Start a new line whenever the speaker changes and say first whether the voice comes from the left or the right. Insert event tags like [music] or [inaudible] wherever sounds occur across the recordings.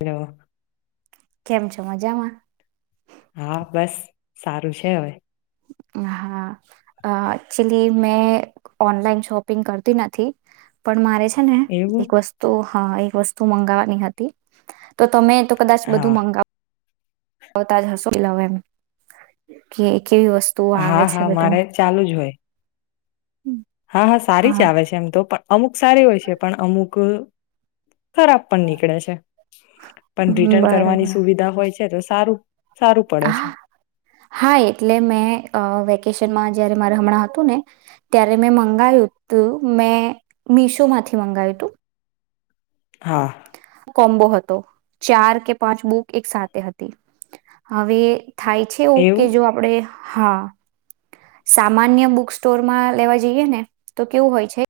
left: Hello.
right: કેમ છો મજામાં.
left: હા બસ સારું છે હવે.
right: હા આ એકચુલી મેં ઓનલાઈન શોપિંગ કરતી નથી પણ મારે ને
left: એવું
right: એક વસ્તુ હા એક વસ્તુ મંગાવવાની હતી તો તમે તો કદાચ બધું
left: હા
right: મંગાવ મંગાવતા જ હશો કે કેવી વસ્તુ
left: હા
right: આવે છે
left: હા
right: બધું.
left: મારે ચાલુ જ હોય. હા હા સારી જ આવે છે એમ તો પણ અમુક સારી હોય છે પણ અમુક ખરાબ પણ નીકળે છે. પણ રિટર્ન
right: બરાબર
left: કરવાની સુવિધા હોય છે. તે જો સારું સારું પડે છે
right: હા હા એટલે મેં આ વેકેશનમાં જ્યારે મારે હમણાં હતું ને ત્યારે મેં મંગાયું તુ મેં મીશો માંથી મંગાયું તું
left: હા
right: કોમ્બો હત તો ચાર કે પાંચ બુક એક સાથે હતી હવે થાય છે એવું કે જો આપડે હા સામાન્ય બુક સ્ટોર માં લેવા જઈએ ને તો કેવું હોય છે.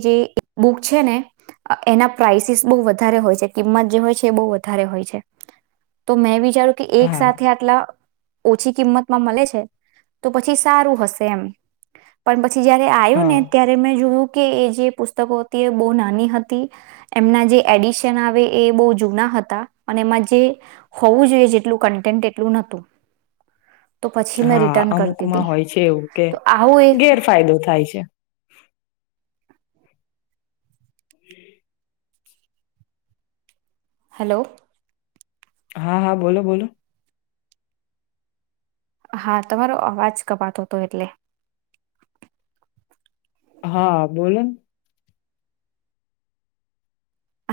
right: જે એ બુક છે ને અ એના પ્રઇસીસ બો વધારે હોય છે કિંમત જે હોય છે એ બો વધારે હોય છે તો મેં વિ વિચારો કે એક
left: હા
right: સાથે આટલા ઓછી કિંમતમાં મળે છે તો પછી સારું હશે એમ પણ પછ પછી જયારે આવ્યું ને
left: હા
right: ત્યારે મેં જોવુ કે એ જે પુસ્તકો હતી એ બો નાની હતી એમના જે એડિશન આવે એ બો જૂના હતા અને એમાં જે હોવું જોઈએ જેટલું કન્ટેન્ટ તેટલું નતું.
left: હા અમુકમાં હોય છે એવું કે
right: તો આવું એક
left: ગેરફાયદો થાય છે. [inaudible]
right: હલો.
left: હા હા બોલો બોલો.
right: હા તમારો અવાજ કપાતો હતો એટલે.
left: હા બોલોન.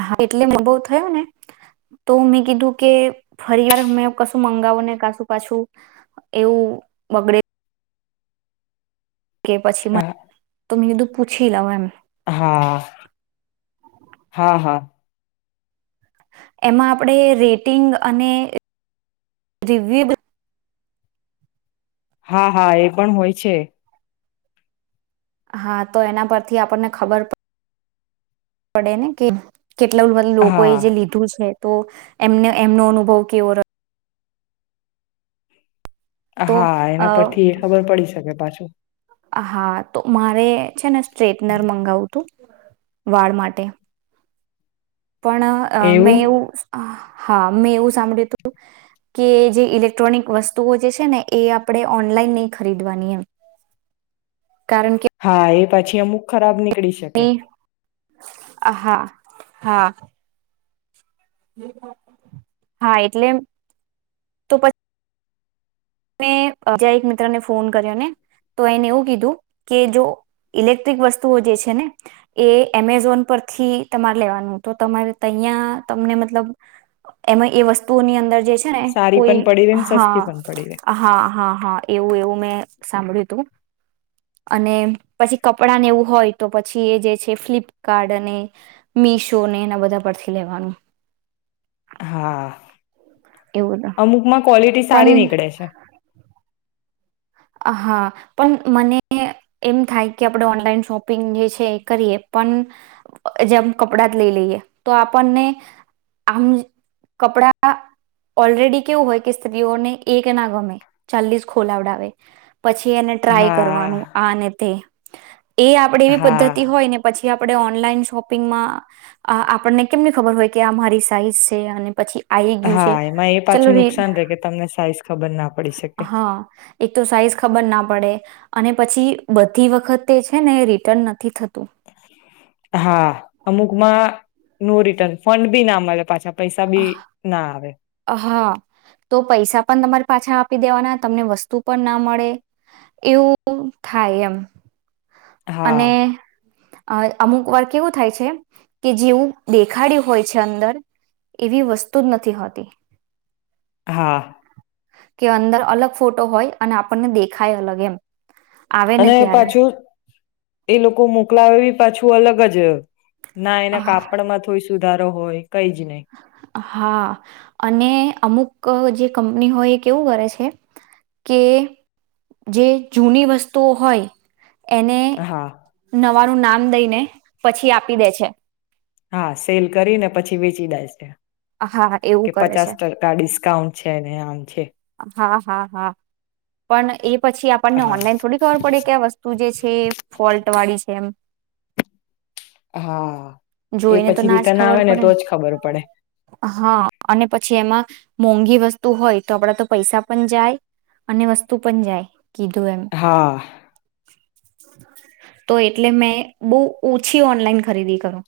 right: હા એટલે અનભવ થયો ને તો મેં કીધું કે ફરી વાર મેમે કશું મંગાવ ને કશું પાછું એવું બગડે કે પછી માં
left: હા
right: તમે શધું પૂછી લાવ એમ
left: હા હા હા
right: એમાં આપણેે રેટિંગ અને રિવ્યુ
left: હા હા એ પણ હોય છે
right: હા તો એના પરથી આપણને ખબર પડે ને કે કેટલા વન લોકો એ
left: હા
right: જે લીધું છે તો એમને એમનો અનુભવ કેવો રયો તો
left: હા એના પરથી એ ખબર પડી શકે પાછું
right: હા તો મારે છે ને સ્ટ્રેટનર મંગાવું તું વાળ માટે પણઅ મેં એવું હા મેં એવું સાંભળ્યું હતું કે જે ઇલેક્ટ્રોનિક વસ્તુઓ જે છે ને એ આપણે ઓનલાઈન નહી ખરીદવાની એમ કારણ કે
left: હા એ પાછી અમુખ ખરાબ નીકડી શકે
right: હ હા હા હા એટલે તો પછી મે બજા એક મિત્રને ફોન કર્યો ને તો એને એવું કીધું કે જો ઇલેક્ટ્રિક વસ્તુઓ જે છે ને એ એમેઝોન પરથી તમારે લેવાનું તો તમારે તહીયા તમને મતલબ એમાં એ વસ્તુની અંદર જે છે ને
left: સારી
right: કોઈ
left: પણ પડી રહી ને સસ્તી
right: હા
left: પણ પડી ર
right: હા હા હા એવું એવું મેં સાંભળ્યું હતું અને પછી કપડા ને એવું હોય તો પછી એ જે છે ફ્લિપકાર્ટ અને મીશોને એના બધા પરથી લેવાનું
left: હા
right: એવું તો.
left: અમુકમાં ક્વોલિટી સારી
right: પણ
left: નીકળે છે
right: હા પણ મને એમ થાય કે આપણે ઓનલાઈન શોપિંગ જે છે એ કરીએ પણ જેમ કપડા જ લઈ લઈએ તો આપણને આમ કપડા ઓલરેડી કેવું હોય કે સ્ત્રીઓને એક ના ગમે ચાલીસ ખોલવડાવે પછી એને ટ્રાય
left: હા
right: કરવાનું આને તે એ આપણેે એવી
left: હા
right: પદ્ધતિ હોય ને પછી આપણે ઓનલાઈન શોપિંગમાં આપણને કેમની ખબર હોય કે આ મારી સાઈઝ છે અને પછી આવી ગયું
left: હા
right: છે
left: એમાં એ
right: ચલો
left: પાછું
right: રેટ
left: નુકસાન થ કે તમને સાઈઝ ખબર ના પડે
right: હા એક તો સાઈઝ ખબર ના પડે અને પછી બધી વખત છે ને રિટર્ન નથી થતું
left: હા અમુકમાં નો રિટર્ન ફંડ બી ના મળે પાછા પૈસા બી ના આવે
right: હા તો પૈસા પણ તમારે પાછા આપી દેવાના તમને વસ્તુ પણ ના મળે એવું થાય એમ
left: હા
right: અને અ અમુક વાર કેવું થાય છે કે જેવું દેખાડ્યું હોય છે અંદર એવી વસ્તુ જ નથી હોતી.
left: હા.
right: કે અંદર અલગ ફોટો હોય અને આપણને દેખાય અલગ એમ. આવે ને
left: અને
right: ત્યારે
left: પાછું એ લોકો મોકલાવે પાછું અલગ જ. ના એના
right: અ
left: કાપડ માં [unintelligible] વધારો હોય કઈ જ નહીં
right: હા અને અમુક જે કંપની હોય એ કેવું કરે છે કે જે જૂની વસ્તુઓ હોય એને
left: હા
right: ન તારું નામ દઈને પછી આપી દે છે.
left: હા સેલ કરી ને પછી વેચી દાય છે.
right: હા એવું
left: કે
right: કરે
left: પચાસ
right: છે
left: ટકા ડિસ્કાઉન્ટ છે ને આમ છે
right: હા હા હા પણ એ પછી આપણને
left: હા
right: ઓનલાઈન થોડી ખબર પડે કે આ વસ્તુ જે છે ફોલ્ટ વાળી છે એમ.
left: હા એ
right: જોઈને તો
left: પછી
right: ના જ
left: રીટન આવે
right: ખબર
left: ને
right: પડે
left: તો જ ખબર પડે.
right: હા અને પછી એમાં મોંઘી વસ્તુ હોય તો આપડા તો પૈસા પણ જાય અને વસ્તુ પણ જાય. [unintelligible] એમ
left: હા
right: તો એટલે મેં બહુ ઓછી ઓનલાઈન ખરીદી કરું.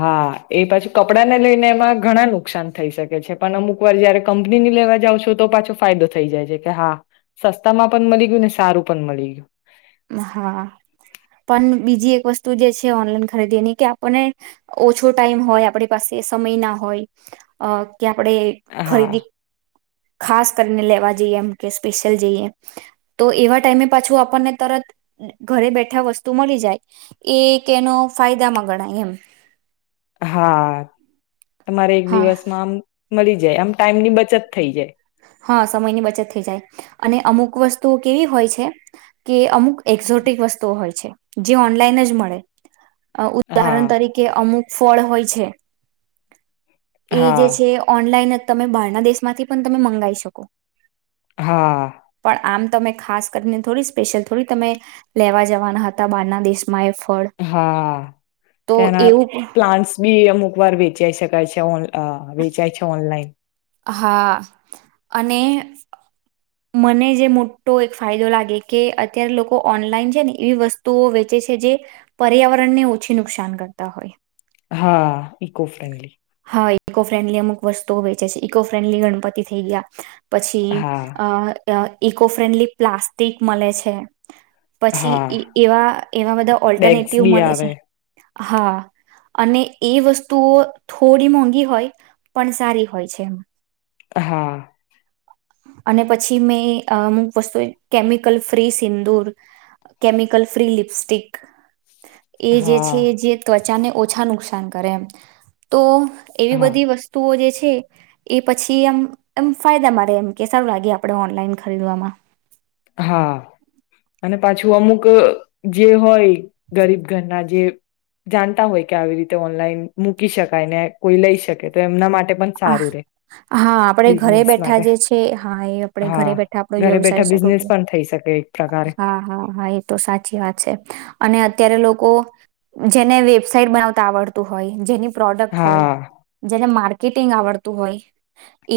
left: હા એ પાછું કપડાને લઈને એમાં ઘણા નુકસાન થઈ શકે છે પણ અમુક વાર જયારે કંપનીની લેવા જાાવ છો તો પાછો ફાયદો થઈ જાય છે કે હા સસ્તામાં પણ મળી ગયું ને સારું પણ મળી ગયું.
right: હા પણ બીજી એક વસ્તુ જે છે ઓનલાઈન ખરીદીની કે આપને ઓછો ટાઈમ હોય આપણી પાસે સમય ના હોય અ કે આપડે
left: ગયું
right: ખરીદી
left: હા
right: ખાસ કરીને લેવા જઈએ એમ કે સ્પેશિયલ જઈએ તો એવા ટાઈમે પાછું આપણને તરત ઘરે બેઠા વસ્તુ મળી જાય એક એનો ફાયદામાં ગણાય એમ.
left: હા. તમારે એક
right: હા
left: દિવસમાં આમ મળી જાય આમ ટાઈમ ની બચત થઈ જાય.
right: હા સમયની બચત થઈ જાય અને અમુક વસ્તુઓ કેવી હોય છે કે અમુક એક્ઝોટિક વસ્તુઓ હોય છે જે ઓનલાઈન જ મળે.
left: હા
right: ઉદાહરણ તરીકે અમુક ફળ હોય છે. એ જે
left: હા
right: છે ઓનલાઈન તમે બહારના દેશ માંથી પણ તમે મંગાવી શકો.
left: હા.
right: પણ આમ તમે ખાસ કરીને થોડી સ્પેશિયલ થોડી તમે લેવા જવાના હતા બહારના દેશ
left: હા
right: તો
left: ત્યાંના
right: એવું
left: પ્લાન્ટસ બી અમુક. વર વેચે સ ક છે ઓ. અ વેચાય છે ઓનલાઈન.
right: હા અને. મને જે મોટો એક ફાયદો લાગે કે અત્યારે લોકો ઓનલાઈન છે ને એવી વસ્તુઓ વેચે છે જે પર્યાવરણને ઓછી નુકસાન કરતા હોય.
left: હા. Eco friendly.
right: હા ઇકો ફ્રેન્ડલી અમુક વસ્ુઓ વેચે છે ઇકો ફ્રેન્ડલી ગણપતિ થઈ ગયા. પછી
left: હા
right: અ. ઇકો ફ્રેન્ડલી પ્લાસ્ટિક મળે છે.
left: હા
right: પછી એવા એવા બધા
left: બેગ્સ
right: ઓલ્ટરનેટિવ
left: બી
right: મળે છે.
left: આવે
right: હા અને એ વસ્તુ. તો થોડી મોંઘી હોય પણ સારી હોય છે એમ.
left: હા.
right: અને પછી મેં અમુક વસ્તુ કેમિકલ ફ્રી સિંદુર કેમિકલ ફ્રી લિપસ્ટિક. એ જે છે
left: હા
right: જે ત્ચ. બ્ચાને ઓછા નુકસાન કરે એમ તો. એવી
left: હા
right: બધી વસ્તુઓ જે છે. એ પછી એમ એમ ફાયદા મા રે એમ. કે સારું લાગે આપડણે ઓનલાઈન ખરીદવામાં.
left: હા અને પાછું અમુક જે હોય ગરીબ ઘરના જે જાણતા હોય કે આવી રીતે ઓનલાઈન મૂકી શકાય ને કોઈ લઈ શકે તો એમના માટે. પણ
right: હા
left: સારું રે
right: આપડે ઘરે
left: બિઝનેસ
right: બેઠા
left: માટે
right: જે છે હા એ આપે
left: હા
right: ઘરે બેઠા આપડો
left: ઘરે બેઠા
right: વ્યવસાય શરૂ
left: બિઝનેસ
right: કર.
left: પણ થઈ શકે એક પ્રકારે
right: હા હા હા એ તો સાચી વાત છે અને. અત્યારે લોકો જેને વેબસાાઈટ બનાવતા આવડતું હોય જેની. પ્રોડક્ટ હોય
left: હા
right: જેને માર્. માર્કેટિંગ આવડતું હોય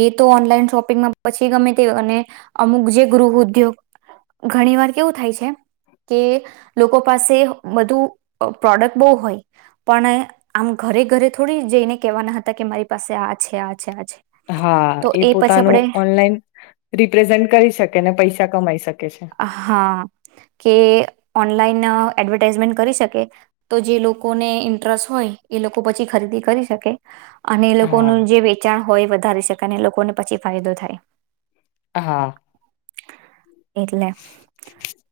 right: એ તો ઓનલાઈન શોપિંગમાં પછી ગમે તે અને અમુક જે ગૃહ ઉદ્યોગ ઘણી વાર કેવું થાય છે કે લોકો પાસે બધું પ્રોડક્ટ બહુ હોય પણ આમ ઘરે ઘરે થોડી જઈને કહેવાના હતા કે મારી. પાસે આ છે આ. છે આ છે
left: હા
right: તો
left: એ
right: પછી
left: પોતાનું
right: આપણે
left: ઓનલાઈન રિપ્રેઝન્ટ કરી શકે ને પૈસા કમાઈ શકે. છે.
right: હા કે. ઓનલાઈન એડવર્ટાઈઝમેન્ટ કરી શકે તો જે લોકોને ઇન્ટરેસ્ટ હોય એ લોકો પછી ખરીદી કરી શકે. અને એ
left: હા
right: લોકોનું જે વેચાણ. હોય વધારી શકે અને લોકોને પછી ફાયદો થાય
left: હા.
right: એટલે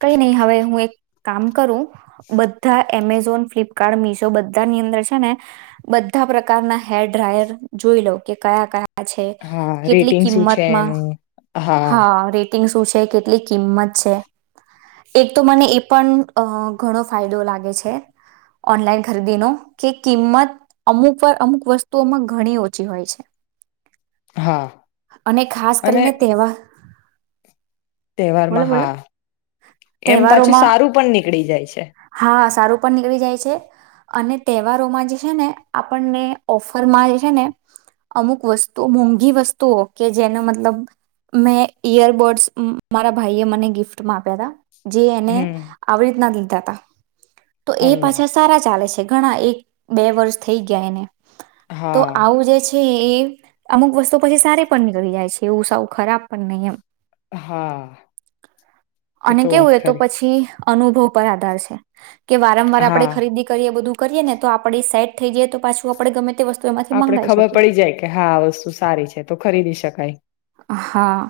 right: કઈ નહી હવે હું એક. કામ કરું બધા એમેઝોન ફ્લિપકાર્ટ મિશો બધાની અંદર છે ને બધા પ્રકારના હેર ડ્રાયર જોઈ લોઉ કે કયા કયા. છે
left: હા
right: કેટલી
left: રેટિંગ શું છે
right: કિંમતમાં
left: એનું
right: હા રે. શું છે કેટલી. કિંમત છે એક તો મને એ પણ અ ઘણો ફાયદો લાગે છે ઓનલાઈન ખરીદીનો કે કિંમત અમુક વાર અમુક વસ્તુઓમાં ઘણી ઓછી હોય છે.
left: હા
right: અને ખાસ
left: અને
right: કરીને તહેવાર. બોલો
left: તહેવારમાં
right: બોલો
left: હા એમ પછી
right: તહેવારોમાં
left: સારું પણ નીકળી જાય છે.
right: હા સારું પણ નીકળી જાય છ, અને તહેવારોમાં જે છે ને આપણને ઓફરમાં જે છે ને અમુક વસ્તુ મોંઘી વસ્તુઓ કે જેનો મતલબ મેં ઈયરબડ્સ. મારા ભાઈએ મને ગિફ્ટ મા આપ્યા હતા. જે એને
left: હમ
right: આવી રીતના લી લીધાતા. તો એ
left: ઓનલાઈન
right: પાછા સારા ચાલે છે. ઘણા એક બે વર્ષ થઈ ગયા એને. તો
left: હા
right: આવું જે છે. એ અમુક વસ્તુ પછી સારી પણ નીકળી જાય છે એવું સાવ ખરાબ પણ નહી એમ.
left: હા
right: અને કેવું એ તો પછી અનુભવ. ઉપર આધાર છે. કે વારંવાર આપડે
left: હા
right: ખરીદી કરીએ બધું કરીએ ને તો આપડે સેટ થઈ જઈએ તો પાછું આપડે ગમે તે વસ્તુ એમાંથી
left: આપણે
right: મંગાવી
left: ખબર
right: શકીએ
left: પડી જાય કે હા આ વસ્તુ સારી છે તો ખરીદી શકાય.
right: હા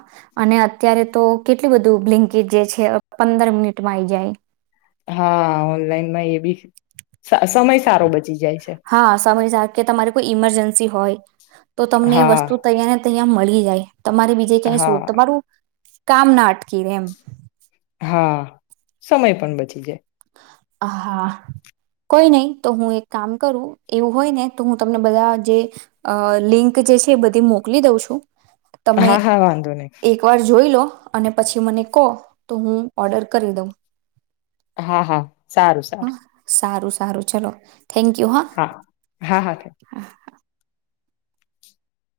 right: અને અત્યારે તો કેટલું બધું બ્લિંકિટ જે છે પંદર મિનિટમાં આઈ જાય.
left: હા ઓનલાઈનમાં એ બી સા સમય સારો બચી જાય છે
right: હા સમય કે તમારે કોઈ ઇમરજન્સી હોય. તો તમને એ
left: હા
right: વસ્તુ તૈંયા ને તંયા. મળી જાય. તમારે બીજે ક્યાંઈ શું
left: હા
right: તમારું કામ ના અટકી રે એમ.
left: હા સમય પણ બચી જાય.
right: હા કોઈ નહી તો હું એક કામ કરું એવું હોય ને તો હું તમને બધા જે લિંક જે છે એ બધી મોકલી દઉં છું. તમે
left: હા હા વાંધો નહી
right: એક વાર જોઈ લો અને પછી મને કોહો તો હું ઓર્ડર કરી દઉં.
left: હા હા સારું
right: હા
left: સારું.
right: સારું સારું ચલો. થેન્કયુ હ
left: હા હા હા થેન્ક યુ.
right: હા.